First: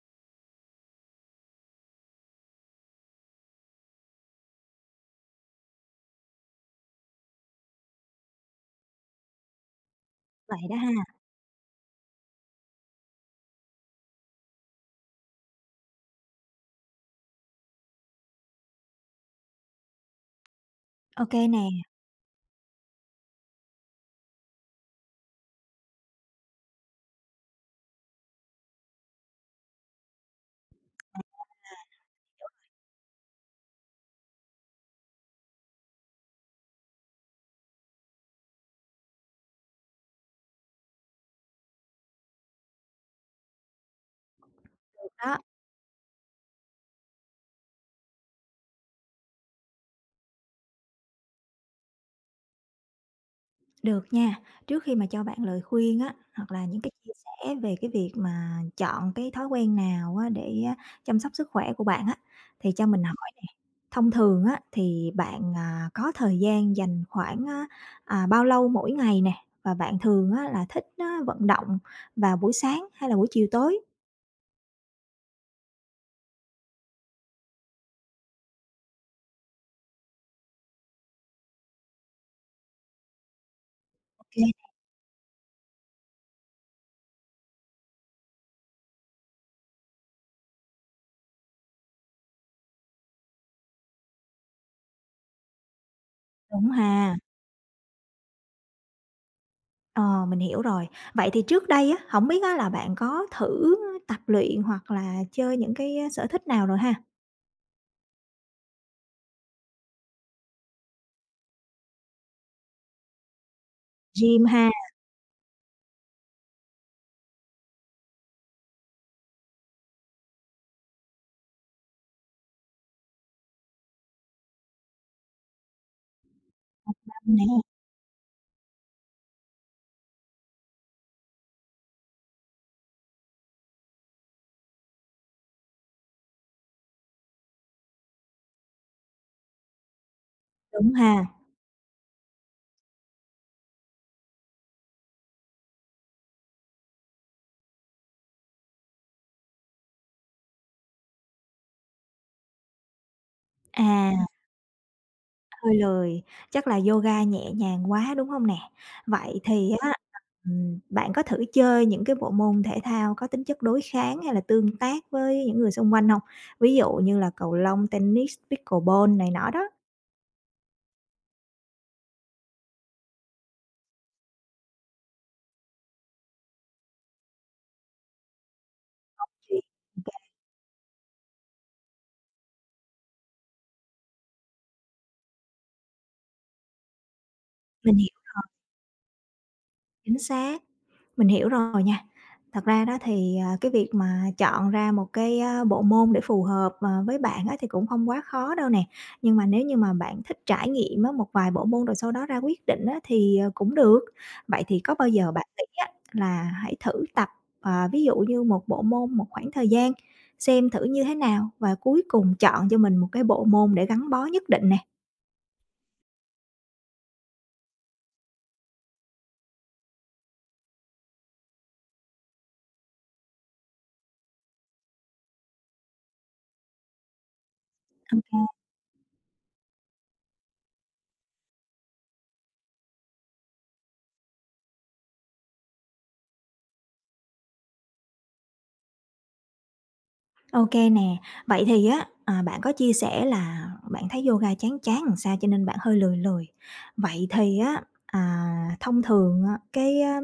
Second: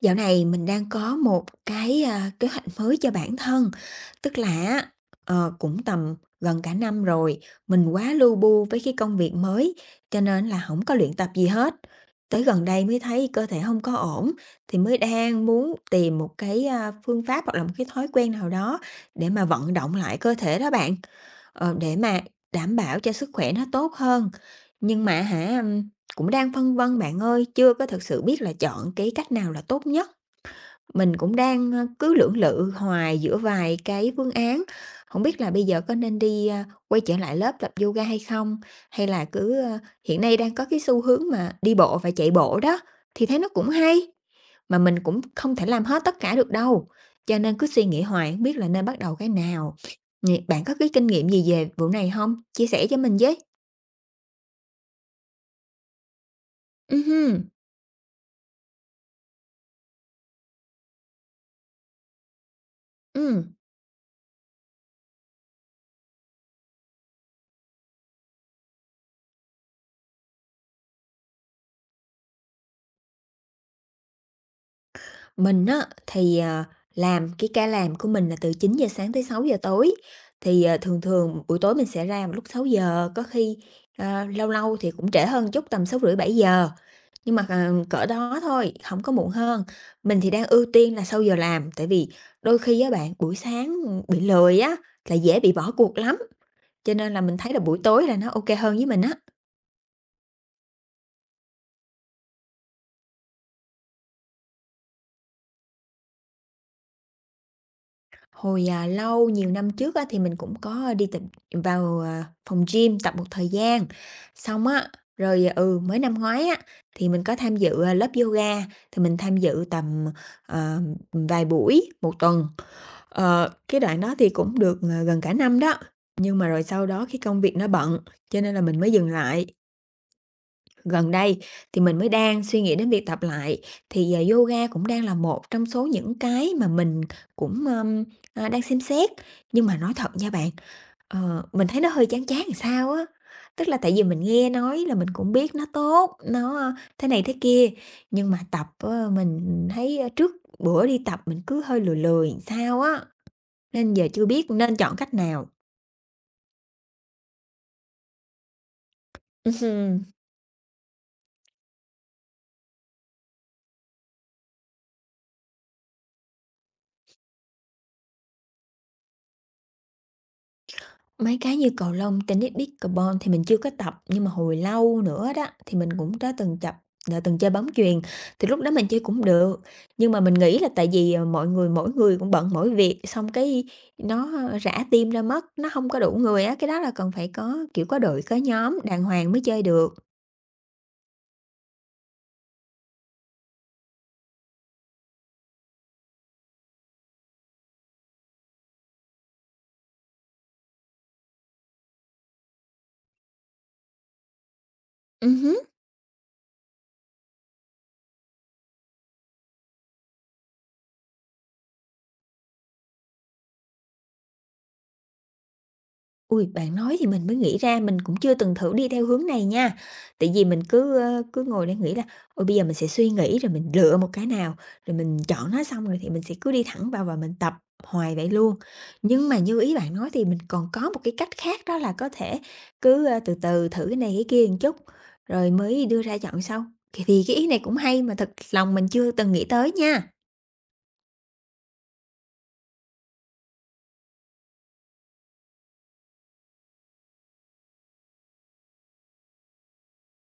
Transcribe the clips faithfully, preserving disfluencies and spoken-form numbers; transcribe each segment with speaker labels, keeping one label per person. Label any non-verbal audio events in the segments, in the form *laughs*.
Speaker 1: Dạo này mình đang có một cái, a, kế hoạch mới cho bản thân, tức là ờ, cũng tầm gần cả năm rồi, mình quá lu bu với cái công việc mới, cho nên
Speaker 2: Vậy
Speaker 1: là
Speaker 2: đó
Speaker 1: không
Speaker 2: ha,
Speaker 1: có luyện tập gì hết. Tới gần đây mới thấy cơ thể không có ổn, thì mới đang muốn tìm một cái, a, phương pháp hoặc là một cái thói quen nào đó để mà vận động lại cơ thể đó bạn,
Speaker 2: ok nè,
Speaker 1: ờ, để mà đảm bảo cho sức khỏe nó tốt hơn. Nhưng mà hả, ừm, cũng đang phân vân bạn ơi, chưa có thực sự biết là chọn cái cách nào là tốt nhất. Mình cũng đang, ơ, cứ lưỡng lự hoài giữa vài cái phương án, không biết là bây giờ có nên đi, a, quay trở lại lớp tập yoga hay không? Hay là cứ, ơ hiện nay đang có cái xu hướng mà đi bộ và chạy bộ đó, thì thấy nó cũng hay, mà mình cũng
Speaker 2: đó,
Speaker 1: không thể làm hết tất cả được đâu, cho nên cứ suy nghĩ hoài hổng biết là nên bắt đầu cái nào. Nh bạn có cái kinh nghiệm gì về vụ này không? Chia sẻ cho mình với.
Speaker 2: được nha. Trước khi mà cho bạn lời khuyên á, hoặc là những cái
Speaker 1: Ừm
Speaker 2: chia
Speaker 1: hưm,
Speaker 2: sẻ về cái việc mà chọn cái thói quen nào á để á chăm sóc sức khỏe của bạn á, thì cho mình hỏi
Speaker 1: ừm.
Speaker 2: thông thường á thì bạn, à, có thời gian dành khoảng á, à, bao lâu mỗi ngày nè? Và bạn thường á là thích á vận động vào buổi sáng hay là buổi chiều tối?
Speaker 1: Mình á, thì, à, làm cái ca làm của mình là từ chín giờ sáng tới sáu giờ tối, thì, ờ, thường thường buổi tối mình sẽ ra vào lúc sáu giờ có khi, ờ,
Speaker 2: Ô
Speaker 1: lâu lâu thì cũng trễ hơn chút, tầm sáu rưỡi bảy giờ nhưng mà, ờ, cỡ đó thôi, không có muộn hơn. Mình thì đang ưu tiên là sau giờ làm, tại vì đôi khi á bạn, buổi sáng, bị lười á, là dễ bị bỏ cuộc lắm,
Speaker 2: đúng
Speaker 1: cho nên
Speaker 2: ha.
Speaker 1: là mình thấy là buổi tối là nó ok hơn với mình á.
Speaker 2: Ờ, mình hiểu rồi. Vậy thì trước đây á, không biết á là bạn có thử tập luyện hoặc là chơi những cái, sở thích nào rồi ha?
Speaker 1: Hồi, à, lâu, nhiều năm trước á, thì mình cũng có ờ, đi tập vào, à, phòng gym tập một thời gian.
Speaker 2: Gym
Speaker 1: Xong
Speaker 2: ha,
Speaker 1: á, rồi, ờ, ừ, mới năm ngoái á, thì mình có tham dự, à, lớp yoga, thì mình tham dự tầm, ờ, vài buổi một tuần. Ờ, cái đoạn đó thì cũng được, ờ, gần cả năm đó, nhưng mà rồi sau đó khi công
Speaker 2: nè,
Speaker 1: việc nó bận, cho nên là mình mới dừng lại. Gần đây thì mình mới đang suy nghĩ đến việc tập lại thì à, yoga cũng đang là một trong số những cái mà mình cũng um, à, đang xem xét, nhưng mà nói thật nha bạn,
Speaker 2: đúng ha?
Speaker 1: ờ, mình thấy nó hơi chán chán làm sao á, tức là tại vì mình nghe nói là mình cũng biết nó tốt, nó ờ, thế này thế kia, nhưng mà tập ờ, mình thấy ờ, trước bữa đi tập mình cứ hơi lười lười làm sao á, nên giờ chưa
Speaker 2: À,
Speaker 1: biết nên chọn cách nào.
Speaker 2: hơi lười, chắc là yoga nhẹ nhàng quá, đúng không nè? Vậy thì á,
Speaker 1: *laughs*
Speaker 2: ừm, bạn có thử chơi những cái bộ môn thể thao có tính chất đối kháng hay là tương tác với những người xung quanh không? Ví dụ như là cầu lông, tennis, pickleball này nọ đó.
Speaker 1: Mấy cái như cầu lông, tennis, pickleball thì mình chưa có tập, nhưng mà hồi lâu nữa đó thì mình cũng đã từng tập đã từng chơi bóng chuyền, thì lúc đó mình chơi cũng được.
Speaker 2: Chuyện-
Speaker 1: Nhưng mà mình nghĩ là tại vì, ờ, mọi người mỗi người cũng bận mỗi việc, xong cái nó ờ, rã team ra mất, nó không có đủ người á, cái đó là cần phải có, kiểu,
Speaker 2: Mình
Speaker 1: có đội
Speaker 2: hiểu,
Speaker 1: có nhóm đàng hoàng mới chơi được.
Speaker 2: chính xác. Mình hiểu rồi nha. Thật ra đó thì, à, cái việc mà chọn ra một cái, a, bộ môn để phù hợp, ờ, với bạn á thì cũng không quá khó đâu nè. Nhưng mà nếu như mà bạn thích trải nghiệm á, một vài bộ môn rồi sau đó ra quyết định á thì, ờ, cũng được. Vậy thì có bao giờ
Speaker 1: Ừm
Speaker 2: bạn nghĩ
Speaker 1: hứm.
Speaker 2: á là hãy thử tập, ờ, ví dụ như một bộ môn một khoảng thời gian, xem thử như thế nào và cuối cùng chọn cho mình một cái bộ môn để gắn bó nhất định nè?
Speaker 1: Ui, bạn nói thì mình mới nghĩ ra, mình cũng chưa từng thử đi theo hướng này nha. Tại vì mình cứ, ơ, cứ ngồi để nghĩ là "Ôi, bây giờ mình sẽ suy nghĩ rồi mình lựa một cái nào, rồi mình chọn nó xong rồi thì mình sẽ cứ đi thẳng vào và mình tập hoài vậy luôn." Nhưng mà như ý bạn nói thì mình còn có một cái cách khác, đó là có thể cứ, ơ, từ từ thử cái này cái kia một chút, rồi mới đưa ra chọn sau. Thì thì cái ý này cũng hay, mà thật lòng mình chưa từng nghĩ tới nha.
Speaker 2: OK nè. Vậy thì á, à, bạn có chia sẻ là bạn thấy yoga chán chán làm sao cho nên bạn hơi lười lười. Vậy thì á, à, thông thường, à, cái, a,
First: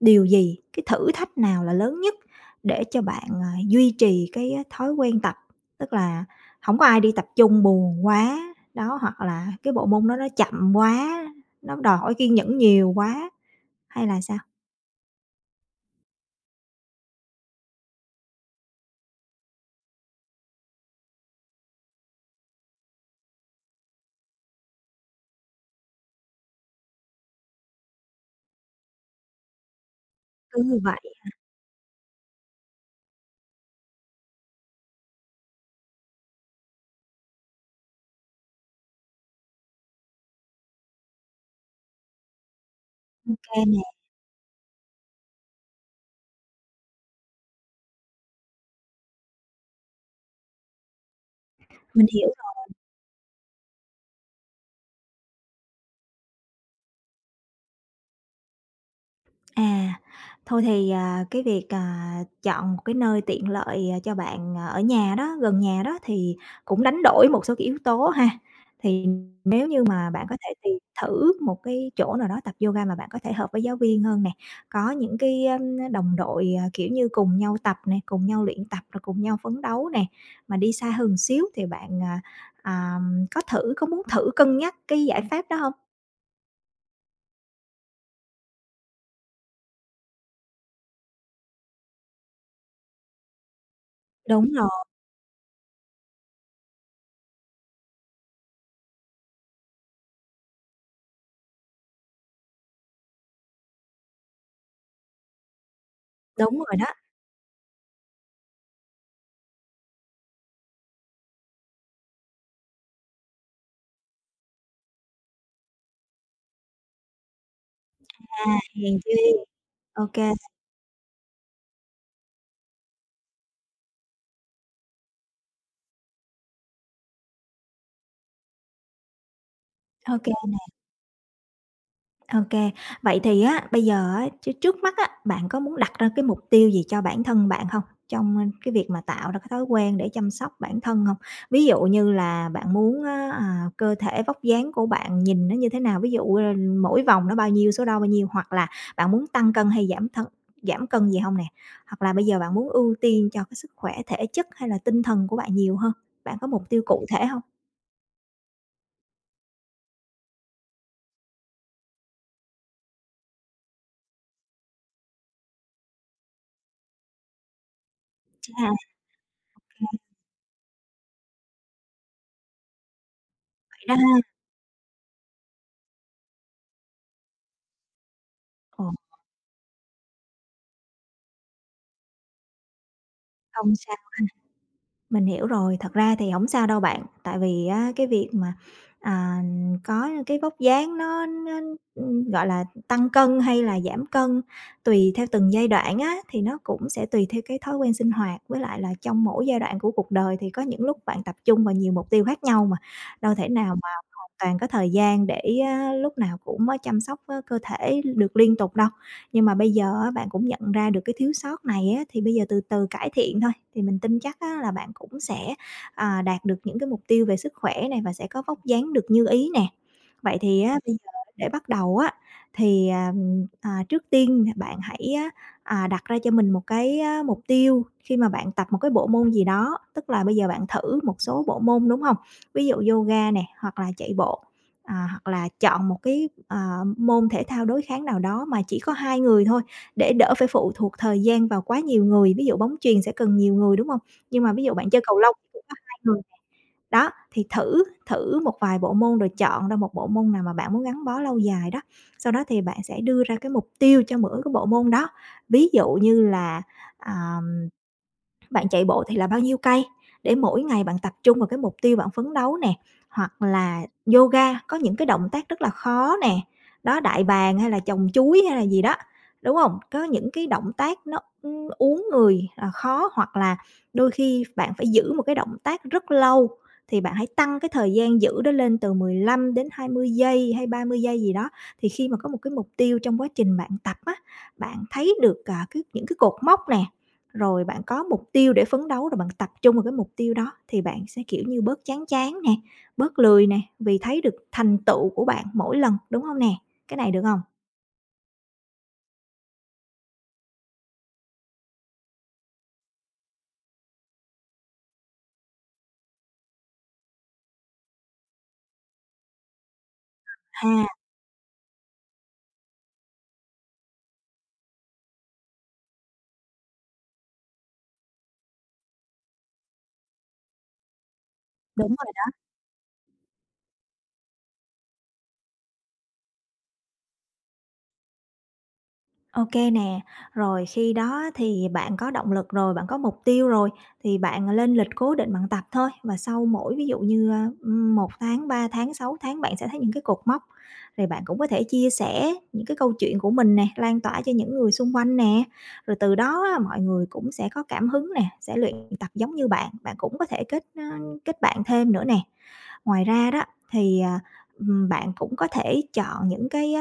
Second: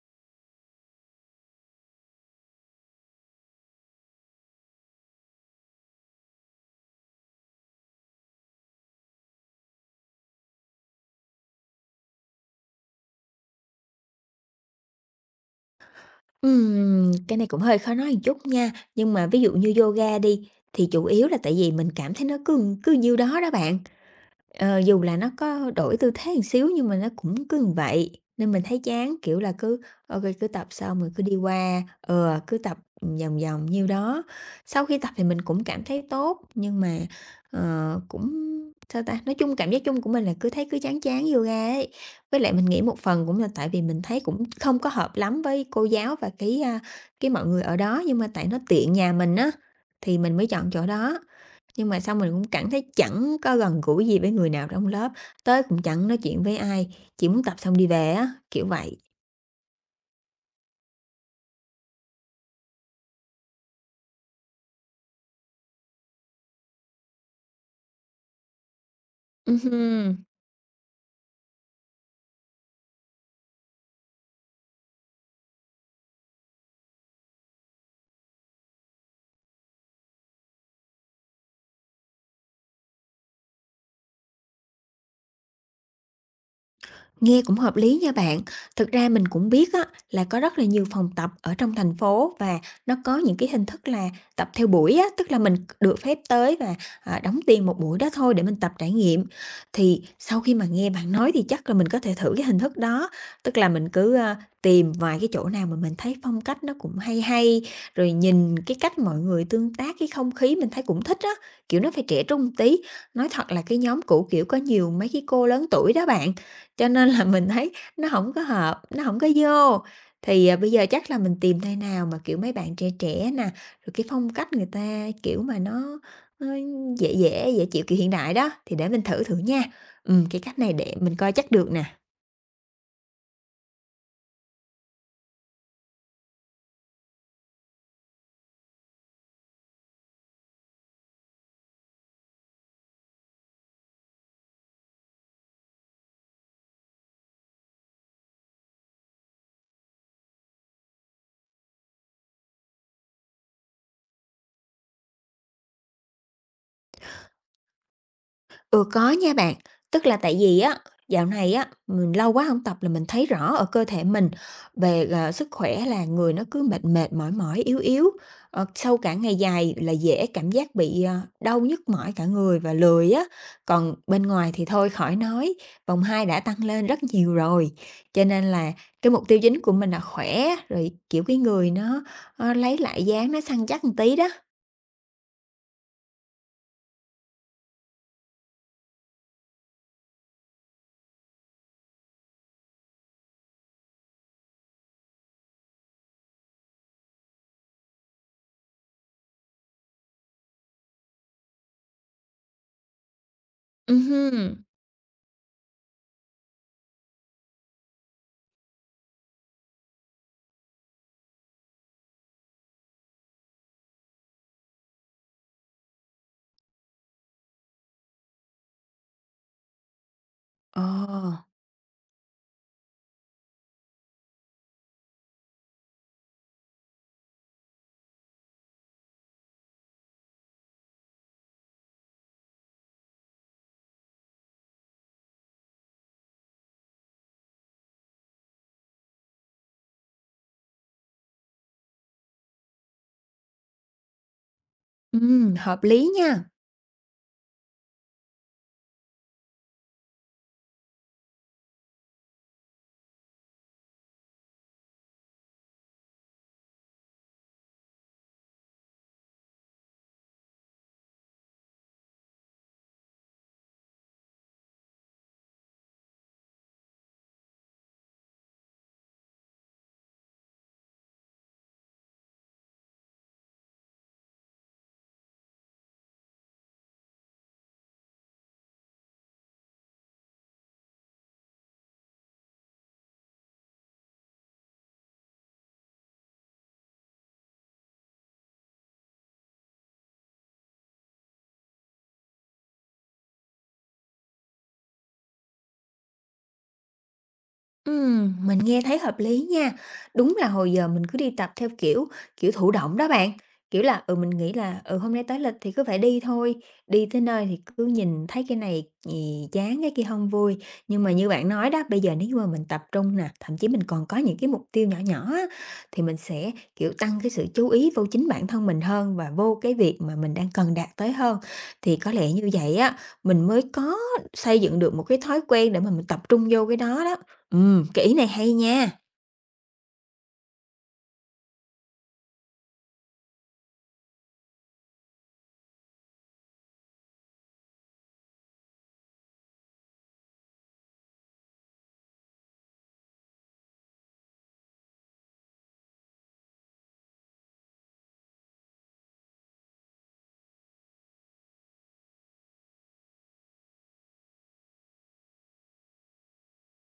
Speaker 2: điều gì, cái thử thách nào là lớn nhất để cho bạn, à, duy trì cái, á, thói quen tập? Tức là không có ai đi tập chung buồn quá, đó, hoặc là cái bộ môn đó nó chậm quá, nó đòi hỏi kiên nhẫn nhiều quá hay là sao?
Speaker 1: Ừm, cái này cũng hơi khó nói một chút nha, nhưng mà ví dụ như yoga đi, thì chủ yếu là tại vì mình cảm thấy nó cứ cứ nhiêu đó đó bạn. Ờ, dù là nó có đổi tư thế một xíu nhưng mà nó cũng cứ như vậy, nên mình thấy chán, kiểu là, cứ ô cứ
Speaker 2: Cứ
Speaker 1: tập
Speaker 2: như vậy,
Speaker 1: xong rồi cứ
Speaker 2: ô
Speaker 1: đi qua, ừ, cứ tập vòng vòng nhiêu đó. Sau khi tập thì mình cũng cảm thấy tốt, nhưng mà, ờ, cũng, sao ta, nói chung cảm giác chung của mình là cứ thấy cứ chán chán yoga ấy. Với lại mình nghĩ một phần cũng là tại
Speaker 2: nè,
Speaker 1: vì mình thấy cũng không có hợp lắm với cô giáo và cái, a, cái mọi người ở đó, nhưng mà tại nó tiện nhà mình á, thì mình mới chọn chỗ đó. Nhưng mà
Speaker 2: mình
Speaker 1: xong
Speaker 2: hiểu.
Speaker 1: mình cũng cảm thấy chẳng có gần gũi gì với người nào trong lớp, tới cũng chẳng nói chuyện với ai, chỉ muốn tập xong đi về á, kiểu vậy.
Speaker 2: À, thôi thì, à, cái việc, à, chọn một cái nơi tiện lợi, à, cho bạn, à, ở nhà đó, gần nhà đó thì cũng đánh đổi một số cái yếu tố ha. Thì
Speaker 1: Ừm
Speaker 2: nếu như mà
Speaker 1: hưm.
Speaker 2: bạn có thể tìm thử một cái chỗ nào đó tập yoga mà bạn có thể hợp với giáo viên hơn nè, có những cái, ưm, đồng đội, à, kiểu như, cùng nhau tập nè, cùng nhau luyện tập rồi cùng nhau phấn đấu nè. Mà đi xa hơn xíu thì bạn, à, à, có thử có muốn thử cân nhắc cái giải pháp đó không?
Speaker 1: Nghe cũng hợp lý nha bạn. Thực ra mình cũng biết á, là có rất là nhiều phòng tập ở trong thành phố và nó có những cái hình thức là tập
Speaker 2: Đúng
Speaker 1: theo
Speaker 2: rồi,
Speaker 1: buổi á, tức là mình được phép tới và, à, đóng tiền một buổi đó thôi để mình tập trải nghiệm. Thì sau khi mà nghe bạn nói thì chắc là mình có thể thử cái hình thức đó, tức là mình cứ, a, tìm vài cái chỗ nào mà mình thấy phong
Speaker 2: đúng
Speaker 1: cách nó
Speaker 2: rồi đó.
Speaker 1: cũng hay hay, rồi nhìn cái cách mọi người tương tác, cái không khí mình thấy cũng thích á, kiểu, nó phải trẻ trung tí. Nói thật là cái nhóm cũ, kiểu, có nhiều mấy cái cô lớn tuổi đó bạn, cho nên là mình thấy nó không có
Speaker 2: À,
Speaker 1: hợp,
Speaker 2: hèn
Speaker 1: nó không
Speaker 2: chi.
Speaker 1: có vô.
Speaker 2: OK.
Speaker 1: Thì, à, bây giờ chắc là mình tìm nơi nào mà, kiểu, mấy bạn trẻ trẻ nè, rồi cái phong cách người ta, kiểu, mà nó nó dễ dễ, dễ chịu, kiểu, hiện đại đó, thì để mình thử thử nha. Ừm,
Speaker 2: OK
Speaker 1: cái
Speaker 2: OK.
Speaker 1: cách này để mình coi chắc được nè.
Speaker 2: Vậy thì á, bây giờ á, chứ trước mắt á, bạn có muốn đặt ra cái mục tiêu gì cho bản thân bạn không? Trong, cái việc mà tạo ra cái thói quen để chăm sóc bản thân không? Ví dụ như là bạn muốn á, à, cơ thể vóc dáng của bạn nhìn nó như thế nào? Ví dụ, ờ, mỗi vòng nó bao nhiêu, số đo bao nhiêu? Hoặc là bạn muốn tăng cân hay giảm thân giảm cân gì không nè? Hoặc là bây giờ bạn muốn ưu tiên cho cái sức khỏe thể chất hay là tinh thần của bạn nhiều hơn? Bạn có mục tiêu cụ thể hông?
Speaker 1: Ừ, có nha bạn. Tức là tại vì á, dạo này á, mình lâu quá không tập là mình thấy rõ ở cơ thể mình về, ờ, sức khỏe là người nó cứ mệt mệt, mỏi mỏi, yếu yếu.
Speaker 2: Chà,
Speaker 1: Ờ, sau cả ngày dài là dễ cảm giác bị, ờ, đau nhức mỏi cả người và lười á.
Speaker 2: vậy
Speaker 1: Còn
Speaker 2: đó ha.
Speaker 1: bên ngoài thì thôi khỏi nói, vòng hai đã tăng lên rất nhiều rồi. Cho nên là
Speaker 2: Ồ,
Speaker 1: cái mục tiêu chính của mình là khỏe, rồi, kiểu, cái người nó, ơ, lấy lại dáng, nó săn
Speaker 2: không
Speaker 1: chắc một
Speaker 2: sao.
Speaker 1: tí đó.
Speaker 2: Mình hiểu rồi, thật ra thì không sao đâu bạn, tại vì á cái việc mà, à, có cái vóc dáng nó nó, ừ, gọi là, tăng cân hay là giảm cân tùy theo từng giai đoạn á, thì nó cũng sẽ tùy theo cái thói quen sinh hoạt, với lại là trong mỗi giai đoạn của cuộc đời thì có những lúc bạn tập trung vào nhiều mục tiêu khác nhau mà, đâu thể nào mà
Speaker 1: Ừm
Speaker 2: hoàn toàn
Speaker 1: hưm.
Speaker 2: có thời gian để á lúc nào cũng á chăm sóc á cơ thể được liên tục đâu. Nhưng mà bây giờ á, bạn cũng nhận ra được cái thiếu sót này á, thì bây giờ từ từ cải thiện thôi, thì mình tin chắc á, là bạn cũng sẽ, à, đạt được những cái mục tiêu về sức khỏe này và sẽ có vóc dáng được như ý nè. Vậy thì á,
Speaker 1: Ờ,
Speaker 2: bây giờ để bắt đầu á, thì, à, à, trước tiên bạn hãy á, à, đặt ra cho mình một cái á, mục tiêu khi mà bạn tập một cái bộ môn gì đó, tức là bây giờ bạn thử một số bộ môn, đúng không? Ví dụ yoga nè, hoặc là chạy bộ. À, hoặc là chọn một cái, ờ, môn thể thao đối kháng nào đó mà chỉ có hai người thôi, để đỡ phải phụ thuộc thời gian vào quá nhiều người, ví dụ bóng chuyền sẽ cần nhiều người, đúng không? Nhưng mà ví dụ bạn chơi cầu lông
Speaker 1: ừm,
Speaker 2: chỉ có
Speaker 1: hợp
Speaker 2: hai
Speaker 1: lý
Speaker 2: người.
Speaker 1: nha.
Speaker 2: Đó, thì thử thử một vài bộ môn rồi chọn ra một bộ môn nào mà bạn muốn gắn bó lâu dài đó, sau đó thì bạn sẽ đưa ra cái mục tiêu cho mỗi cái bộ môn đó. Ví dụ như là, à bạn chạy bộ thì là bao nhiêu cây để mỗi ngày bạn tập trung vào cái mục tiêu bạn phấn đấu nè, hoặc là yoga có những cái động tác rất là khó nè, đó, đại bàng hay là chồng chuối hay là gì đó, đúng không? Có những cái động tác nó, ưm, uốn người, à, khó hoặc là đôi khi bạn phải giữ một cái động tác rất lâu, thì bạn hãy tăng cái thời gian giữ đó lên từ mười lăm đến hai mươi giây hay ba mươi giây gì đó. Thì khi mà có một cái mục tiêu trong quá trình bạn tập á, bạn thấy được, à, cái những cái cột mốc nè, rồi bạn có mục tiêu để phấn đấu, rồi bạn tập trung vào cái mục tiêu đó thì bạn sẽ, kiểu như, bớt chán chán nè, bớt lười nè, vì thấy được thành tựu của bạn mỗi lần, đúng không nè? Cái này được không?
Speaker 1: Ừm, mình nghe thấy hợp lý nha. Đúng là hồi giờ mình cứ đi tập theo kiểu kiểu thụ động đó bạn. Kiểu là, ừ, mình nghĩ là, ừ, hôm nay tới lịch thì cứ phải đi thôi, đi tới nơi thì cứ nhìn thấy cái này gì chán, cái kia không vui.
Speaker 2: À,
Speaker 1: Nhưng mà như bạn nói đó, bây giờ nếu như mà mình tập trung nè, thậm chí mình còn có những cái mục tiêu nhỏ nhỏ á, thì mình sẽ, kiểu, tăng cái sự chú ý vô chính bản thân mình hơn và vô cái việc mà mình đang cần đạt tới hơn.
Speaker 2: đúng
Speaker 1: Thì có
Speaker 2: rồi.
Speaker 1: lẽ như vậy á, mình mới có xây dựng được một cái thói quen để mà mình tập trung vô cái đó đó. Ừm, cái ý này hay nha.
Speaker 2: OK nè, rồi khi đó thì bạn có động lực rồi, bạn có mục tiêu rồi thì bạn lên lịch cố định bạn tập thôi và sau mỗi ví dụ như, a, ừm, tháng, ba tháng, sáu tháng bạn sẽ thấy những cái cột mốc. Rồi bạn cũng có thể chia sẻ những cái câu chuyện của mình nè, lan tỏa cho những người xung quanh nè, rồi từ đó á mọi người cũng sẽ có cảm hứng nè, sẽ luyện tập giống như bạn, bạn cũng có thể kết, ơ, kết bạn thêm nữa nè. Ngoài ra đó thì, à, ừm, bạn cũng có thể chọn những cái,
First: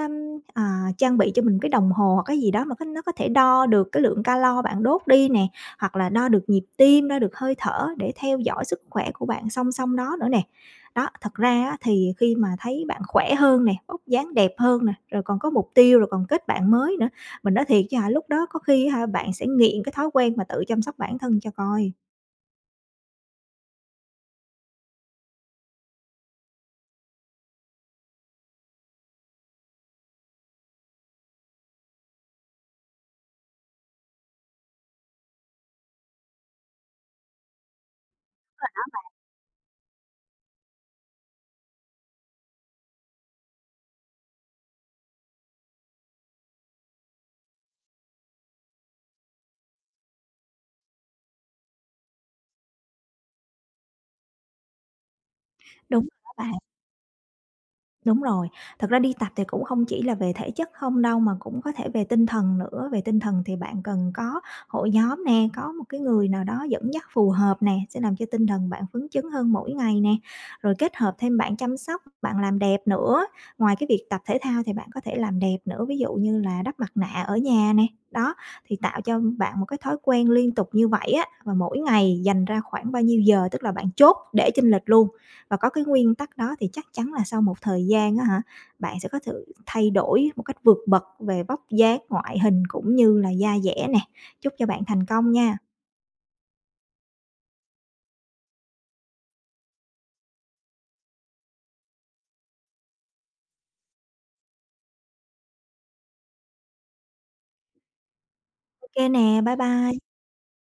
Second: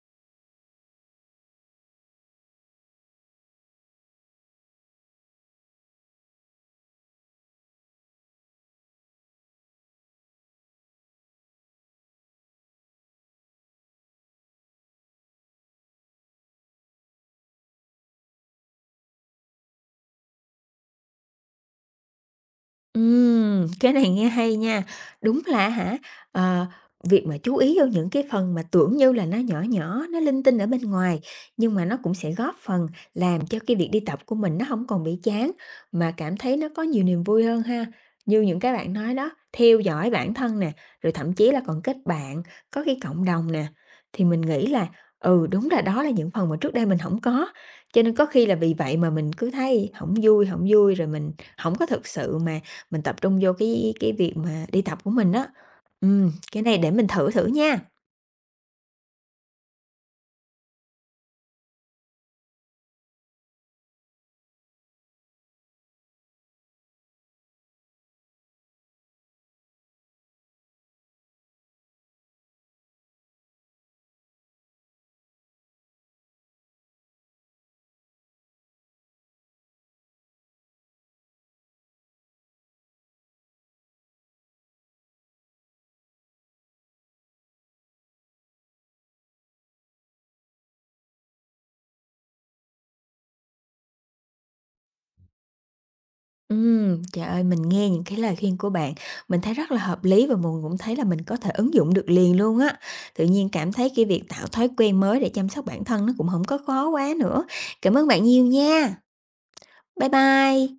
Speaker 2: À, trang bị cho mình cái đồng hồ hoặc cái gì đó mà cái nó có thể đo được cái lượng calo bạn đốt đi nè, hoặc là đo được nhịp tim, đo được hơi thở để theo dõi sức khỏe của bạn song song đó nữa nè. Đó, thật ra á thì khi mà thấy bạn khỏe hơn nè, vóc dáng đẹp hơn nè, rồi còn có mục tiêu, rồi còn kết bạn mới nữa, mình nói thiệt chứ hả, lúc đó có khi á hả, bạn sẽ nghiện cái thói quen mà tự chăm sóc bản thân cho coi.
Speaker 1: Ừm, cái này nghe hay nha. Đúng là hả, ờ, việc mà chú ý vô những cái phần mà tưởng như là nó nhỏ nhỏ, nó linh tinh ở bên ngoài, nhưng mà nó cũng sẽ góp phần làm cho cái việc đi tập của mình nó không còn bị chán, mà cảm thấy nó có nhiều niềm vui hơn ha. Như những cái bạn nói đó, theo dõi bản thân nè, rồi thậm chí là còn kết bạn, có cái cộng đồng nè, thì mình nghĩ là, ừ, đúng là đó là những phần mà trước đây mình không có, cho nên có khi là vì vậy mà mình cứ thấy không vui, không vui, rồi mình không có thực sự mà mình tập trung vô cái cái việc mà đi tập của mình á.
Speaker 2: Đúng rồi
Speaker 1: Ừm,
Speaker 2: đó bạn.
Speaker 1: cái này để mình thử thử nha.
Speaker 2: Đúng rồi, thật ra đi tập thì cũng không chỉ là về thể chất không đâu mà cũng có thể về tinh thần nữa, về tinh thần thì bạn cần có hội nhóm nè, có một cái người nào đó dẫn dắt phù hợp nè, sẽ làm cho tinh thần bạn phấn chấn hơn mỗi ngày nè. Rồi kết hợp thêm bạn chăm sóc, bạn làm đẹp nữa, ngoài cái việc tập thể thao thì bạn có thể làm đẹp nữa, ví dụ như là đắp mặt nạ ở nhà nè, đó, thì tạo cho bạn một cái thói quen liên tục như vậy á, và mỗi ngày dành ra khoảng bao nhiêu giờ, tức là bạn chốt để chênh lệch luôn và có cái nguyên tắc đó thì chắc chắn là sau một thời gian á hả, bạn sẽ có thể thay đổi một cách vượt bậc về vóc dáng, ngoại hình cũng như là da dẻ nè. Chúc cho bạn thành công nha.
Speaker 1: Ừm, trời ơi, mình nghe những cái lời khuyên của bạn, mình thấy rất là hợp lý và mình cũng thấy là mình có thể ứng dụng được liền luôn á. Tự nhiên cảm thấy cái việc tạo thói quen mới để chăm sóc bản thân nó cũng không có khó quá nữa. Cảm ơn bạn nhiều
Speaker 2: Ok
Speaker 1: nha.
Speaker 2: nè, bye
Speaker 1: Bye
Speaker 2: bye.
Speaker 1: bye.